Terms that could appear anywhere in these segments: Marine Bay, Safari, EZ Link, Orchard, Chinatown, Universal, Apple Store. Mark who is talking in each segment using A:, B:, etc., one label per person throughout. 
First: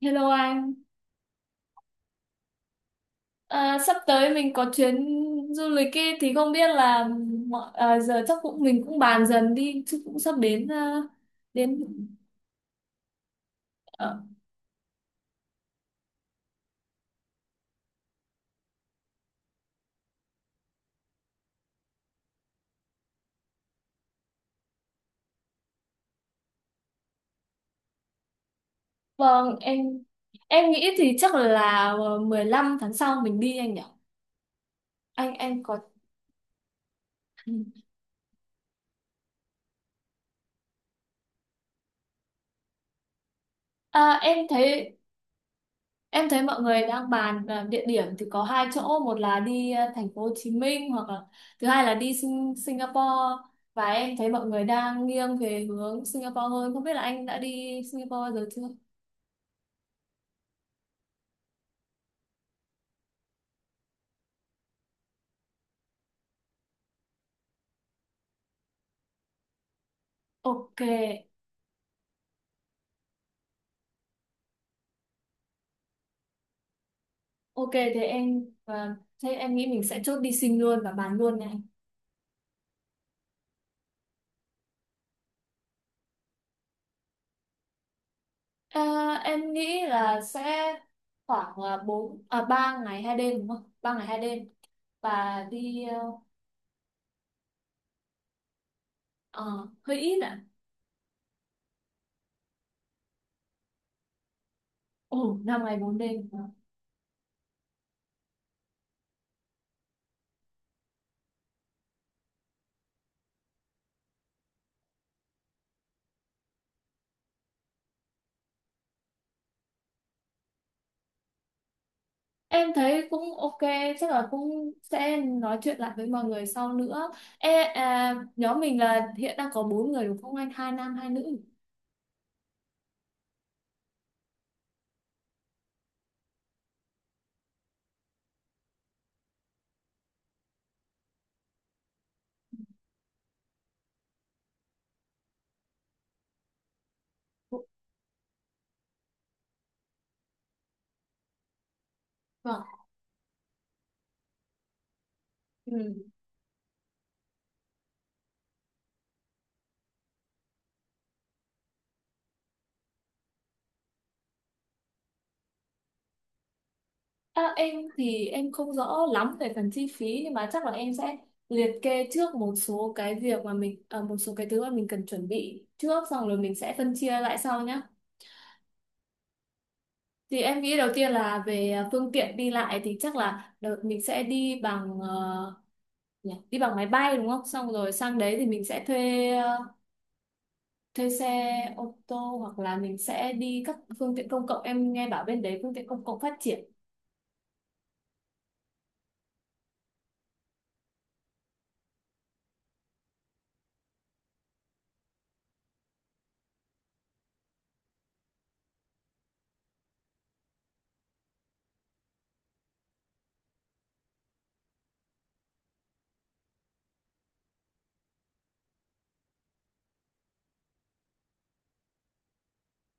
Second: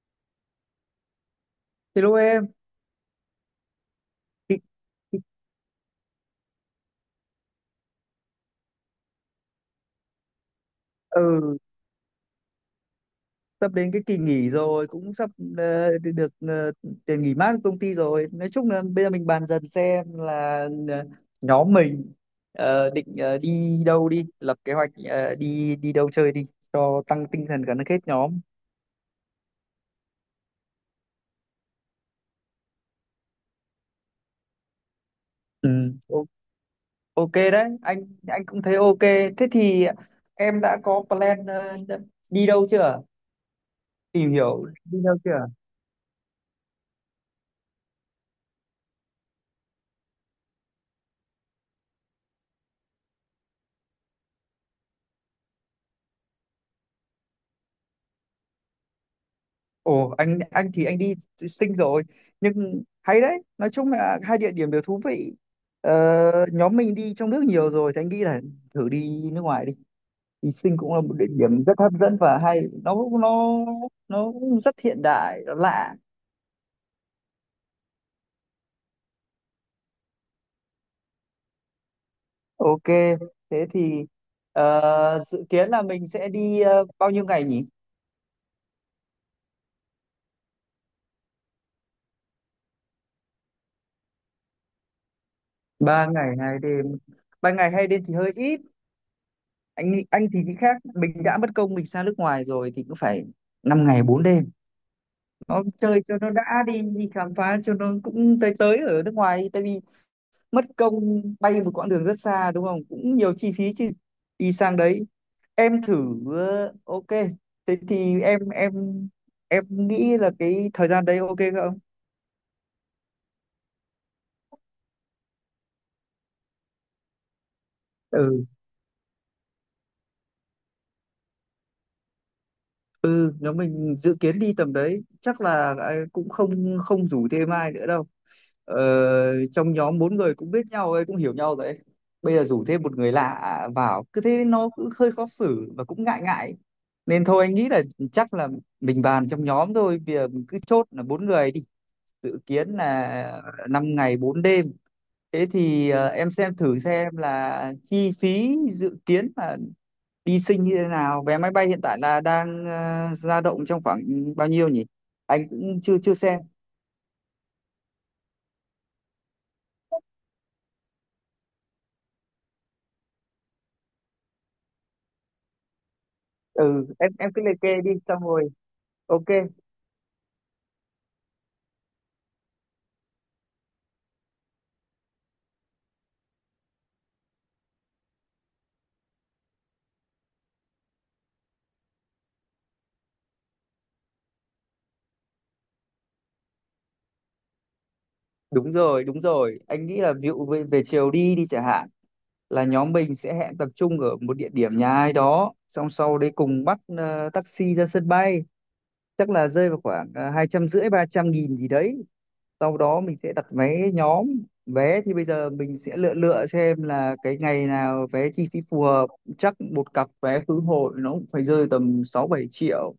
A: Hello anh,
B: Hello em.
A: à, sắp tới mình
B: Thì-
A: có chuyến
B: thì-
A: du lịch ấy, thì không biết là giờ chắc mình cũng bàn dần đi chứ cũng sắp đến à,
B: ừ,
A: đến
B: sắp đến cái kỳ
A: ờ,
B: nghỉ rồi, cũng sắp đi được tiền nghỉ mát của công ty rồi. Nói chung là bây giờ mình bàn dần xem là ờ, nhóm mình định đi đâu đi, lập kế hoạch đi đi đâu chơi đi, cho tăng tinh thần gắn kết nhóm.
A: vâng, em nghĩ thì chắc là 15 tháng sau mình đi anh nhỉ? Anh
B: Ừ,
A: có
B: o- ok đấy, anh cũng thấy ok. Thế thì em đã có plan đi đâu chưa?
A: à,
B: Tìm
A: em
B: hiểu
A: thấy
B: đi đâu chưa?
A: Em thấy mọi người đang bàn à, địa điểm thì có hai chỗ, một là đi à, thành phố Hồ Chí Minh, hoặc là thứ hai là đi Singapore, và em thấy mọi người đang nghiêng về hướng Singapore hơn. Không biết là anh đã đi Singapore bao giờ chưa?
B: Ồ, anh thì anh đi sinh rồi, nhưng hay đấy, nói chung là hai địa điểm đều thú vị. Nhóm mình đi trong nước nhiều rồi thì anh nghĩ là thử đi nước ngoài đi, đi sinh
A: Ok,
B: cũng là một địa điểm rất hấp dẫn và hay. Nó nó nó rất hiện đại, nó lạ.
A: ok, thế em nghĩ mình sẽ chốt đi Sing luôn và bàn luôn này.
B: Ok, thế thì dự kiến là mình sẽ đi bao nhiêu ngày nhỉ?
A: À, em nghĩ là sẽ khoảng à, bốn à 3 ngày 2 đêm đúng không? 3 ngày 2 đêm và đi
B: 3 ngày 2 đêm. 3 ngày 2 đêm thì hơi ít. anh
A: hơi ít
B: anh thì
A: ạ.
B: nghĩ khác, mình đã mất công mình sang nước ngoài rồi thì cũng phải 5 ngày 4 đêm.
A: Ồ,
B: Nó
A: năm ngày bốn
B: chơi cho
A: đêm.
B: nó đã, đi đi khám phá cho nó, cũng tới tới ở nước ngoài đi. Tại vì mất công bay một quãng đường rất xa đúng không, cũng nhiều chi phí chứ đi sang đấy. Em thử ok, thế thì em nghĩ là cái thời gian đấy ok không?
A: Em thấy cũng ok, chắc là cũng sẽ nói chuyện lại với mọi người sau nữa. Ê, à,
B: Ừ,
A: nhóm mình là hiện đang có bốn người đúng không anh? Hai nam, hai nữ.
B: ừ, nếu mình dự kiến đi tầm đấy chắc là cũng không không rủ thêm ai nữa đâu. Ờ, trong nhóm bốn người cũng biết nhau ấy, cũng hiểu nhau rồi ấy. Bây giờ rủ thêm một người lạ vào cứ thế nó cũng hơi khó xử và cũng ngại ngại, nên thôi anh nghĩ là chắc là mình bàn trong nhóm thôi, bây giờ mình cứ chốt là bốn người đi, dự
A: Vâng.
B: kiến là 5 ngày 4 đêm. Thế thì
A: Ừ.
B: em xem thử xem là chi phí dự kiến là đi sinh như thế nào, vé máy bay hiện tại là đang dao động trong khoảng bao nhiêu nhỉ? Anh cũng chưa chưa xem.
A: À, em thì em không rõ lắm về phần chi phí, nhưng mà chắc là em sẽ liệt kê trước một số cái việc mà một số cái thứ mà mình cần chuẩn bị trước, xong rồi mình sẽ
B: Ừ,
A: phân chia
B: em
A: lại
B: cứ liệt
A: sau nhé.
B: kê đi, xong rồi ok.
A: Thì em nghĩ đầu tiên là về à, phương tiện đi lại, thì chắc là đợt mình sẽ đi bằng ờ, nhỉ? Đi bằng máy bay đúng không, xong rồi sang đấy thì mình sẽ thuê xe ô tô, hoặc là mình sẽ đi các phương tiện công cộng, em nghe bảo bên đấy phương tiện công cộng phát triển.
B: Đúng rồi, đúng rồi. Anh nghĩ là ví dụ về chiều đi đi chẳng hạn, là nhóm mình sẽ hẹn tập trung ở một địa điểm nhà ai đó, xong sau đấy cùng bắt taxi ra sân bay, chắc là rơi vào khoảng 250-300 nghìn gì đấy. Sau đó mình sẽ đặt vé nhóm. Vé thì bây giờ mình sẽ lựa lựa xem là cái ngày nào vé chi phí phù hợp. Chắc một cặp vé khứ hồi nó cũng phải rơi tầm 6-7 triệu.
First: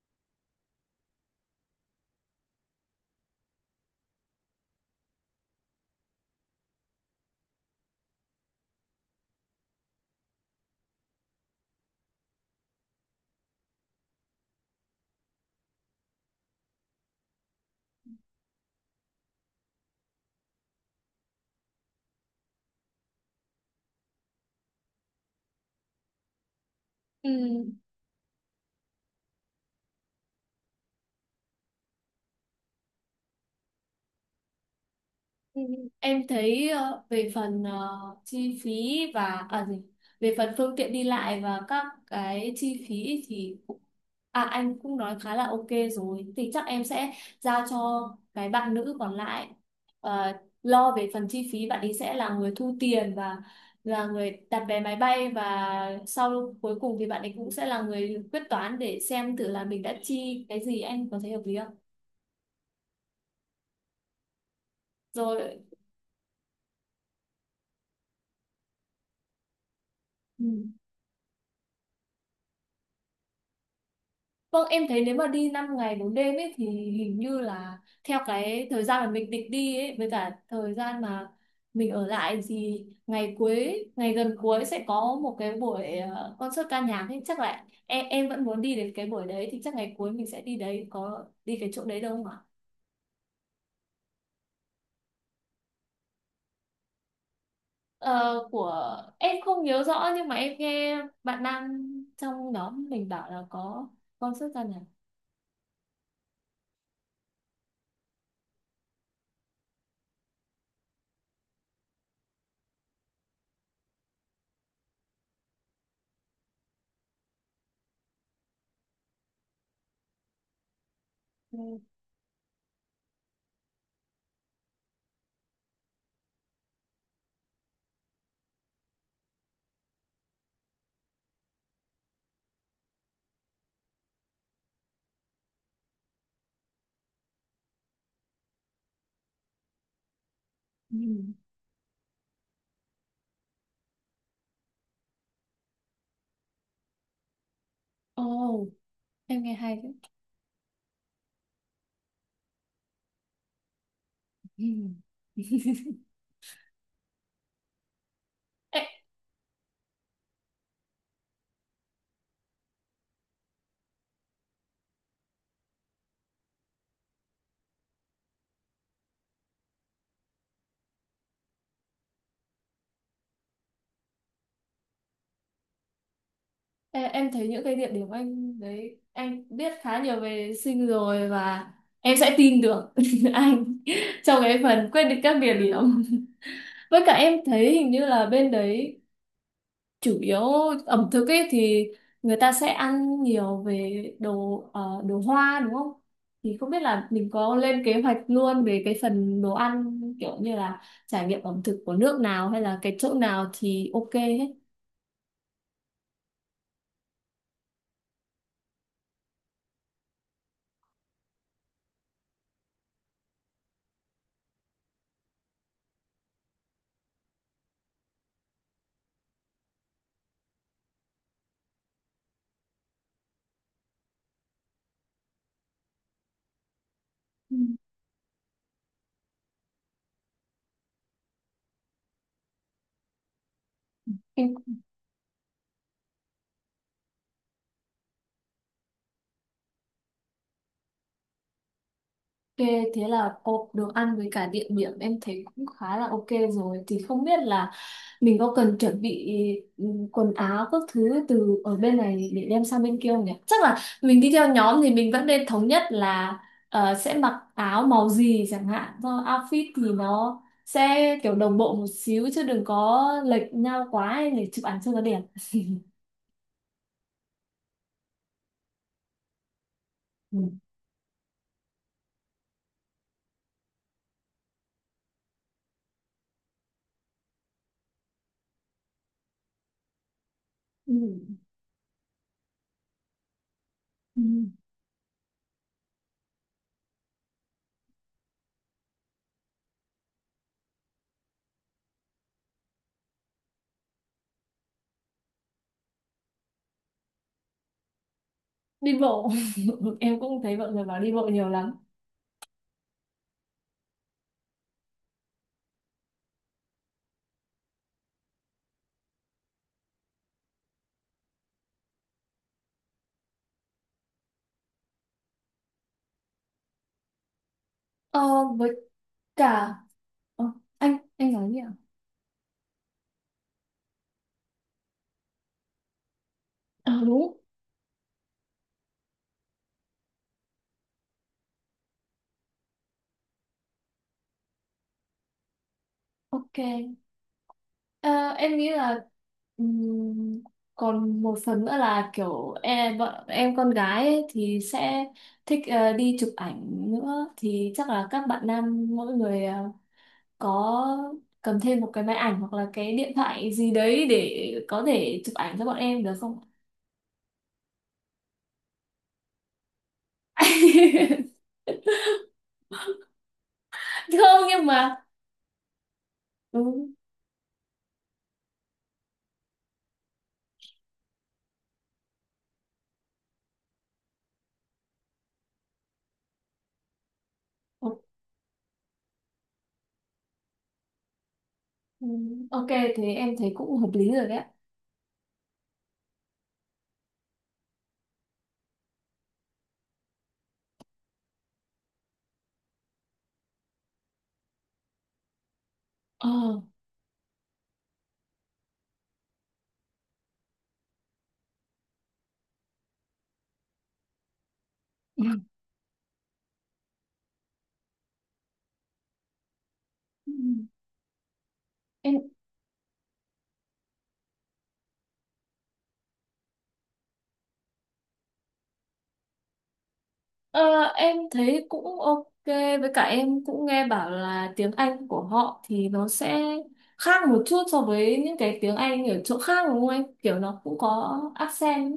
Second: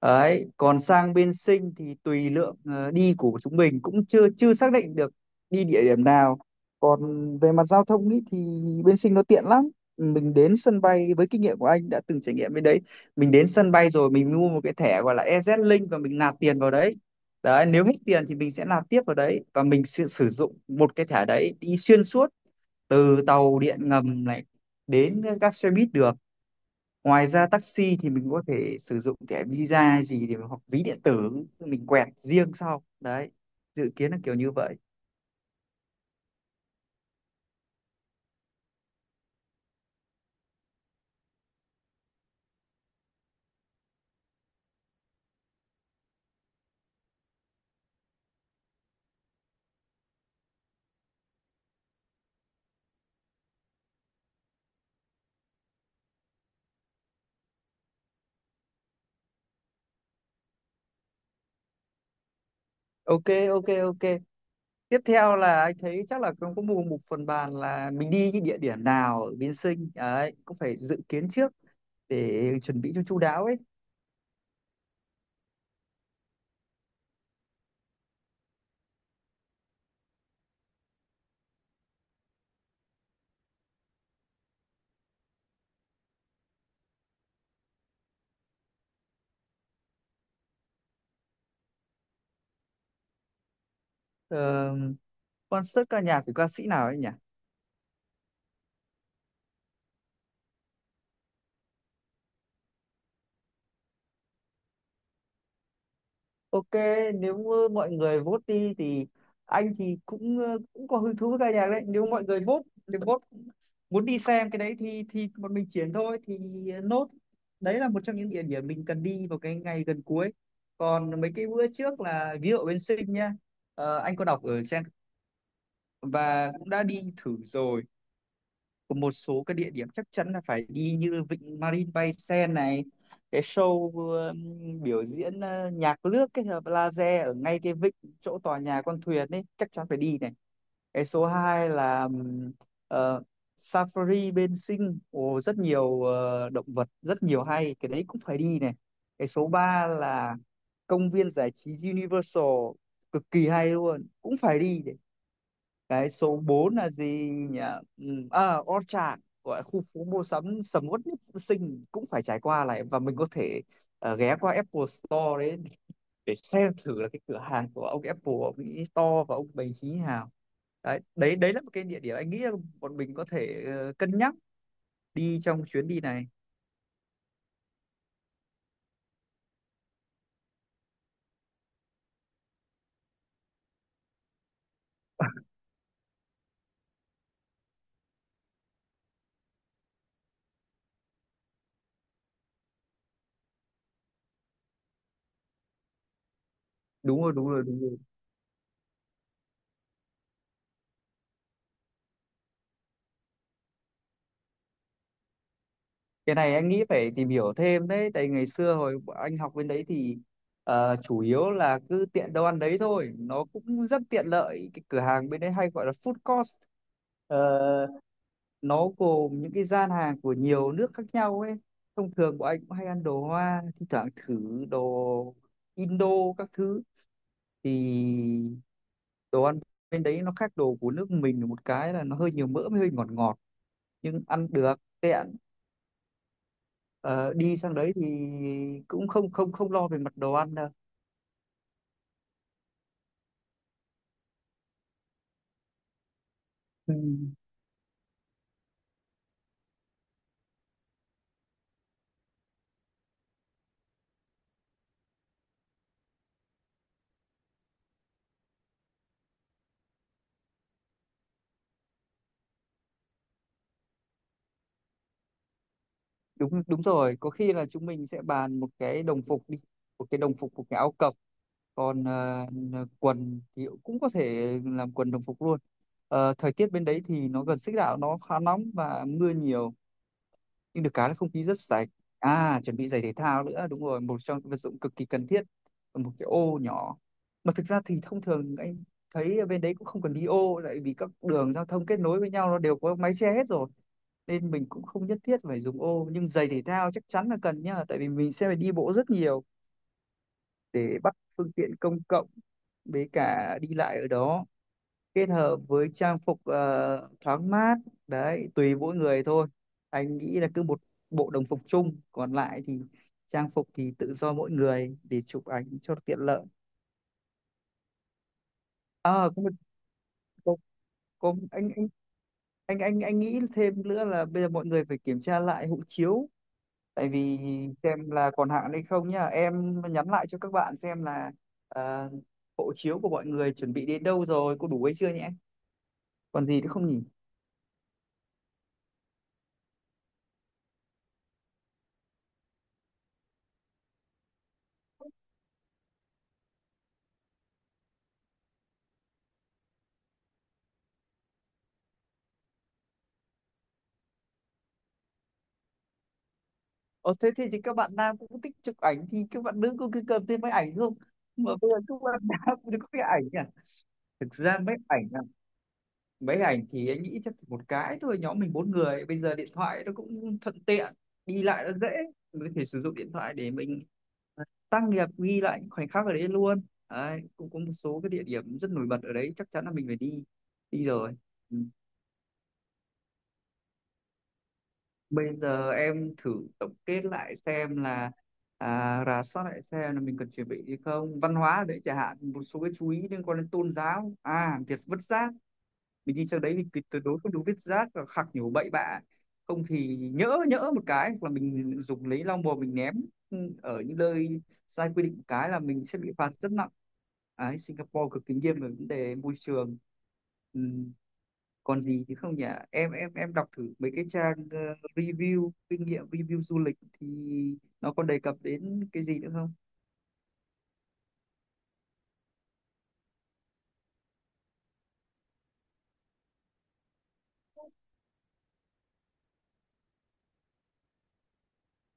B: Đấy, còn sang bên Sinh thì tùy lượng đi của chúng mình cũng chưa chưa xác định được đi địa điểm nào. Còn về mặt giao thông ý, thì bên Sinh nó tiện lắm. Mình đến sân bay, với kinh nghiệm của anh đã từng trải nghiệm bên đấy. Mình đến sân bay rồi mình mua một cái thẻ gọi là EZ Link và mình nạp tiền vào đấy. Đấy, nếu hết tiền thì mình sẽ nạp tiếp vào đấy và mình sẽ sử dụng một cái thẻ đấy đi xuyên suốt từ tàu điện ngầm này đến các xe buýt đường. Ngoài
A: Ừ.
B: ra taxi thì mình có thể sử dụng thẻ Visa hay gì để, hoặc ví điện tử mình quẹt riêng sau. Đấy, dự kiến là kiểu như vậy.
A: Ừ. Em thấy về phần chi phí và à gì về phần phương tiện đi lại và các cái chi phí thì cũng- à anh cũng nói khá là ok rồi, thì chắc em sẽ giao cho cái bạn nữ còn lại ờ, lo về phần chi phí, bạn ấy sẽ là người thu tiền và là người đặt vé máy bay, và sau cuối cùng thì bạn ấy cũng sẽ là người quyết toán để xem thử là mình đã chi cái gì, anh có thấy hợp lý không?
B: Ok, ok, ok. Tiếp theo là
A: Rồi,
B: anh thấy chắc là cũng có một một phần bàn là mình đi những địa điểm nào ở Biên Sinh đấy,
A: ừ.
B: cũng phải dự kiến trước để chuẩn bị cho chu đáo ấy.
A: Vâng, em thấy nếu mà đi 5 ngày 4 đêm ấy thì hình như là theo cái thời gian mà mình định đi ấy với cả thời gian mà mình ở lại thì ngày cuối, ngày gần cuối sẽ có một cái buổi concert ca nhạc ấy, chắc là em vẫn muốn đi đến cái buổi đấy, thì chắc ngày cuối mình sẽ đi đấy, có đi cái chỗ đấy đâu không ạ?
B: Ờ, concert ca nhạc của ca sĩ nào ấy nhỉ?
A: Ờ, của em không nhớ rõ, nhưng mà em nghe bạn nam trong nhóm mình bảo là có concert ca nhạc.
B: Ok, nếu mọi người vote đi thì anh thì cũng cũng có hứng thú với ca nhạc đấy. Nếu mọi người vote, nếu vote muốn đi xem cái đấy thì bọn mình chuyển thôi thì nốt. Đấy là một trong những địa điểm mình cần đi vào cái ngày gần cuối. Còn mấy cái bữa
A: Ừ.
B: trước là ví dụ bên Sinh nha. Ờ, anh có đọc ở trang và cũng đã đi thử rồi của một số cái địa điểm chắc chắn là phải đi, như Vịnh Marine Bay Sen này, cái show biểu diễn nhạc nước kết hợp laser ở ngay cái vịnh chỗ tòa nhà con thuyền ấy chắc chắn phải đi này. Cái số
A: Ừ.
B: 2 là ờ, Safari bên Sing, ồ, rất nhiều động vật, rất nhiều, hay, cái đấy cũng phải đi
A: Ồ,
B: này. Cái
A: em
B: số
A: nghe hay
B: 3
A: đấy.
B: là công viên giải trí Universal cực kỳ hay luôn, cũng phải đi.
A: Ừ.
B: Cái số 4 là gì nhỉ? Ừ, à,
A: Ê,
B: Orchard, gọi là khu phố mua sắm sầm uất nhất sinh, cũng phải trải qua lại, và mình có thể ghé qua Apple Store đấy để xem thử là cái cửa hàng của ông Apple, ông ấy to và ông bày trí nào. Đấy, đấy là một cái địa điểm anh nghĩ là bọn mình có thể cân nhắc đi trong chuyến đi này.
A: Ê, em thấy những cái địa điểm anh đấy, anh biết khá nhiều về sinh rồi, và em sẽ tin được anh trong cái phần quyết định các địa điểm. Với cả em thấy hình như là bên đấy chủ yếu ẩm thực ấy, thì người ta sẽ ăn nhiều về đồ hoa đúng không? Thì không biết là
B: Đúng
A: mình
B: rồi, đúng
A: có
B: rồi, đúng
A: lên
B: rồi.
A: kế hoạch luôn về cái phần đồ ăn, kiểu như là trải nghiệm ẩm thực của nước nào hay là cái chỗ nào thì ok hết.
B: Cái này anh nghĩ phải tìm hiểu thêm đấy, tại ngày xưa hồi bọn anh học bên đấy thì chủ yếu là cứ tiện đâu ăn đấy thôi, nó cũng rất tiện lợi, cái cửa hàng bên đấy hay gọi là food court. Ờ, nó gồm những cái gian hàng của nhiều nước khác nhau ấy, thông thường bọn anh cũng hay ăn đồ Hoa, thi thoảng thử đồ Indo các thứ. Thì đồ ăn bên đấy nó khác đồ của nước mình một cái là nó hơi nhiều mỡ với hơi ngọt ngọt, nhưng
A: Ừ.
B: ăn được, tiện. Ờ, đi sang đấy thì cũng không không không lo về mặt đồ ăn đâu.
A: Ok, thế là hộp đồ ăn với cả địa điểm em thấy cũng khá là ok rồi.
B: Ừ,
A: Thì không biết là mình có cần chuẩn bị ừ, quần áo các thứ từ ở bên này để đem sang bên kia không nhỉ? Chắc là mình đi theo nhóm thì mình vẫn nên thống nhất là sẽ mặc áo màu gì chẳng hạn. Do outfit thì nó sẽ kiểu đồng bộ một xíu chứ đừng có lệch nhau quá ấy, để chụp ảnh cho nó đẹp.
B: đúng đúng rồi, có khi là chúng mình sẽ bàn một cái đồng phục đi, một cái đồng
A: Ừ.
B: phục, một cái áo cộc. Còn quần thì cũng có thể làm quần đồng phục luôn. Ờ, thời tiết bên đấy thì nó gần xích đạo, nó khá nóng và mưa nhiều, nhưng được
A: Ừ.
B: cái là không khí rất sạch. À, chuẩn bị giày thể thao nữa, đúng rồi, một
A: Ừ.
B: trong những vật dụng cực kỳ cần thiết là một cái ô nhỏ, mà thực ra thì thông thường anh thấy ở bên đấy cũng không cần đi ô, lại vì các đường giao thông kết nối với nhau nó đều có mái che hết rồi nên mình cũng không nhất thiết phải dùng ô, nhưng giày thể thao chắc chắn là cần nhá, tại vì mình sẽ phải đi bộ
A: Đi
B: rất
A: bộ.
B: nhiều
A: Em cũng thấy mọi người
B: để
A: bảo đi
B: bắt
A: bộ nhiều
B: phương
A: lắm.
B: tiện công cộng với cả đi lại ở đó, kết hợp với trang phục thoáng mát. Đấy, tùy mỗi người thôi, anh nghĩ là cứ một bộ đồng phục chung, còn lại thì trang phục thì tự do mỗi người để chụp ảnh cho tiện lợi.
A: Ờ, với
B: À, có một,
A: cả Ờ,
B: có,
A: anh
B: có
A: nói gì ạ?
B: anh nghĩ thêm nữa là bây giờ mọi người phải kiểm tra lại hộ chiếu,
A: Ờ,
B: tại
A: đúng.
B: vì xem là còn hạn hay không nhá, em nhắn lại cho các bạn xem là ờ, hộ chiếu của mọi người chuẩn bị đến đâu rồi, có đủ hay chưa nhé. Còn
A: Ok.
B: gì nữa không nhỉ?
A: Ờ, em nghĩ là ừm, còn một phần nữa là kiểu em, bọn em con gái ấy thì sẽ thích đi chụp ảnh nữa, thì chắc là các bạn nam mỗi người có cầm thêm một cái máy ảnh hoặc là cái điện thoại gì đấy để có thể chụp ảnh cho bọn em được không?
B: Ờ, thế thì, các bạn nam cũng thích chụp ảnh thì các bạn nữ cũng cứ cầm thêm máy ảnh không? Mà bây giờ các bạn nam thì có cái ảnh à? Thực
A: Không
B: ra
A: nhưng
B: mấy
A: mà
B: ảnh à, mấy
A: ừ,
B: ảnh thì anh nghĩ chắc chỉ một cái thôi, nhóm mình bốn người, bây giờ điện thoại nó cũng thuận tiện, đi lại nó dễ, mình có thể sử dụng điện thoại để mình tác nghiệp ghi lại những khoảnh khắc ở đấy luôn. Đấy, cũng có một số cái địa điểm rất nổi bật ở đấy chắc chắn là mình phải đi đi rồi. Ừ.
A: ok thì em thấy cũng hợp lý rồi đấy, ạ.
B: Bây giờ em thử tổng kết lại xem là, à, rà soát lại xem là mình cần chuẩn bị gì không, văn hóa ở đấy chẳng hạn, một số cái chú ý liên quan đến tôn giáo, à, việc vứt rác. Mình đi
A: Ờ.
B: sang đấy mình tuyệt tuyệt đối không được vứt rác và khạc nhổ bậy bạ, không thì nhỡ nhỡ một cái, hoặc là mình dùng lấy lau bùa mình ném ở những nơi sai quy định một cái là mình sẽ bị phạt rất nặng. Đấy, Singapore cực kỳ nghiêm về vấn đề môi trường.
A: Ừ.
B: Ừ, còn gì chứ
A: Em
B: không nhỉ? Em đọc thử mấy cái trang review kinh nghiệm, review du lịch thì nó còn đề cập đến cái gì nữa không?
A: Ờ, em thấy cũng ok, với cả em cũng nghe bảo là tiếng Anh của họ thì nó sẽ khác một chút so với những cái tiếng Anh ở chỗ khác đúng không em? Kiểu nó cũng có accent,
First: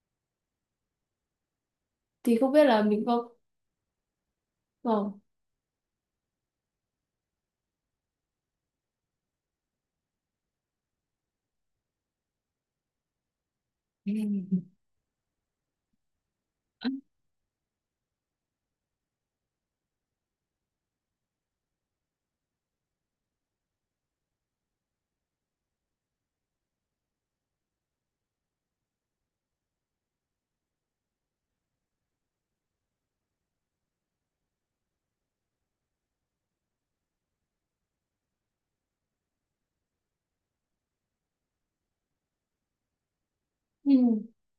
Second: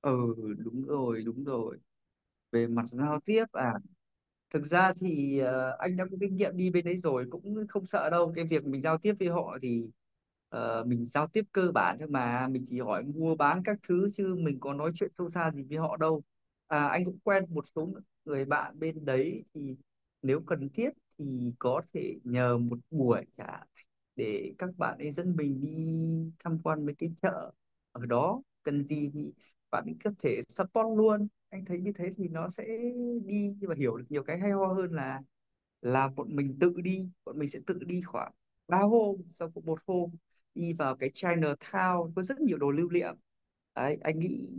B: Ừ, đúng rồi, đúng rồi.
A: thì không biết
B: Về
A: là
B: mặt
A: mình
B: giao
A: có.
B: tiếp à, thực ra
A: Vâng.
B: thì anh đã có kinh nghiệm đi bên đấy rồi, cũng không sợ đâu cái việc mình giao tiếp với họ, thì mình giao tiếp cơ bản thôi mà, mình chỉ hỏi mua bán các thứ
A: Ừ.
B: chứ mình có nói chuyện sâu xa gì với họ đâu. À, anh cũng quen một số người bạn bên đấy, thì nếu cần thiết thì có thể nhờ một buổi cả để các bạn ấy dẫn mình đi tham quan mấy cái chợ ở đó, cần gì thì bạn ấy có thể support luôn. Anh thấy như thế thì nó sẽ đi và hiểu được nhiều cái hay ho hơn là bọn mình tự đi. Bọn mình sẽ tự đi khoảng 3 hôm sau, cũng một hôm đi vào cái Chinatown có rất nhiều đồ lưu niệm,
A: Ừ.
B: đấy anh nghĩ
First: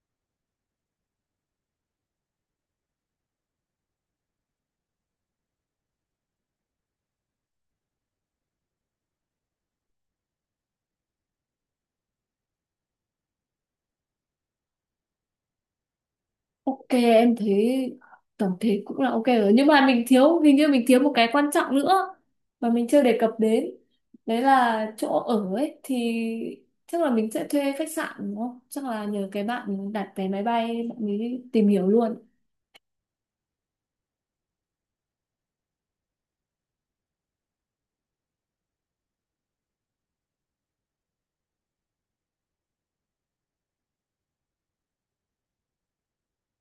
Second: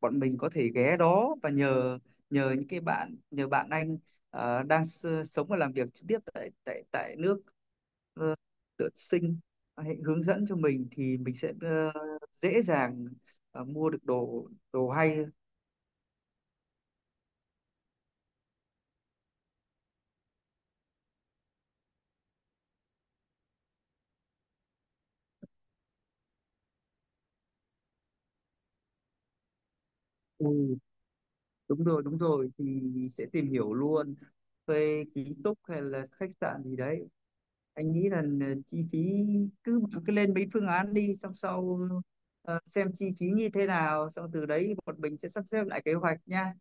B: bọn mình có thể ghé đó và nhờ, nhờ những cái bạn, nhờ bạn anh đang sống và làm việc trực tiếp tại tại tại nước ờ, tự sinh, hãy hướng dẫn cho mình thì mình sẽ dễ dàng mua được đồ đồ hay.
A: Ok em thấy tổng thể cũng là ok rồi, nhưng mà mình thiếu, hình như mình thiếu một cái quan trọng nữa mà mình chưa đề cập đến, đấy là chỗ ở ấy, thì chắc là mình sẽ thuê khách sạn đúng không, chắc là nhờ cái bạn đặt vé máy
B: Ừ,
A: bay bạn ấy tìm
B: đúng
A: hiểu
B: rồi,
A: luôn.
B: đúng rồi, thì sẽ tìm hiểu luôn về ký túc hay là khách sạn gì đấy, anh nghĩ là chi phí, cứ cứ lên mấy phương án đi, xong sau xem chi phí như thế nào, xong từ đấy bọn mình sẽ sắp xếp lại kế hoạch nha.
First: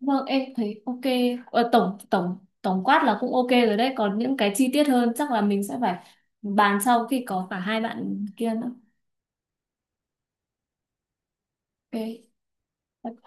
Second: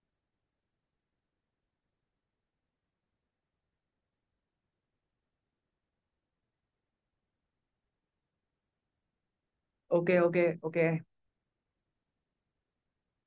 A: Vâng em thấy ok, tổng tổng tổng quát là cũng ok rồi đấy, còn những cái chi tiết hơn chắc là mình sẽ phải bàn sau khi có cả hai bạn kia nữa.
B: Ok, ok, ok.
A: Ok.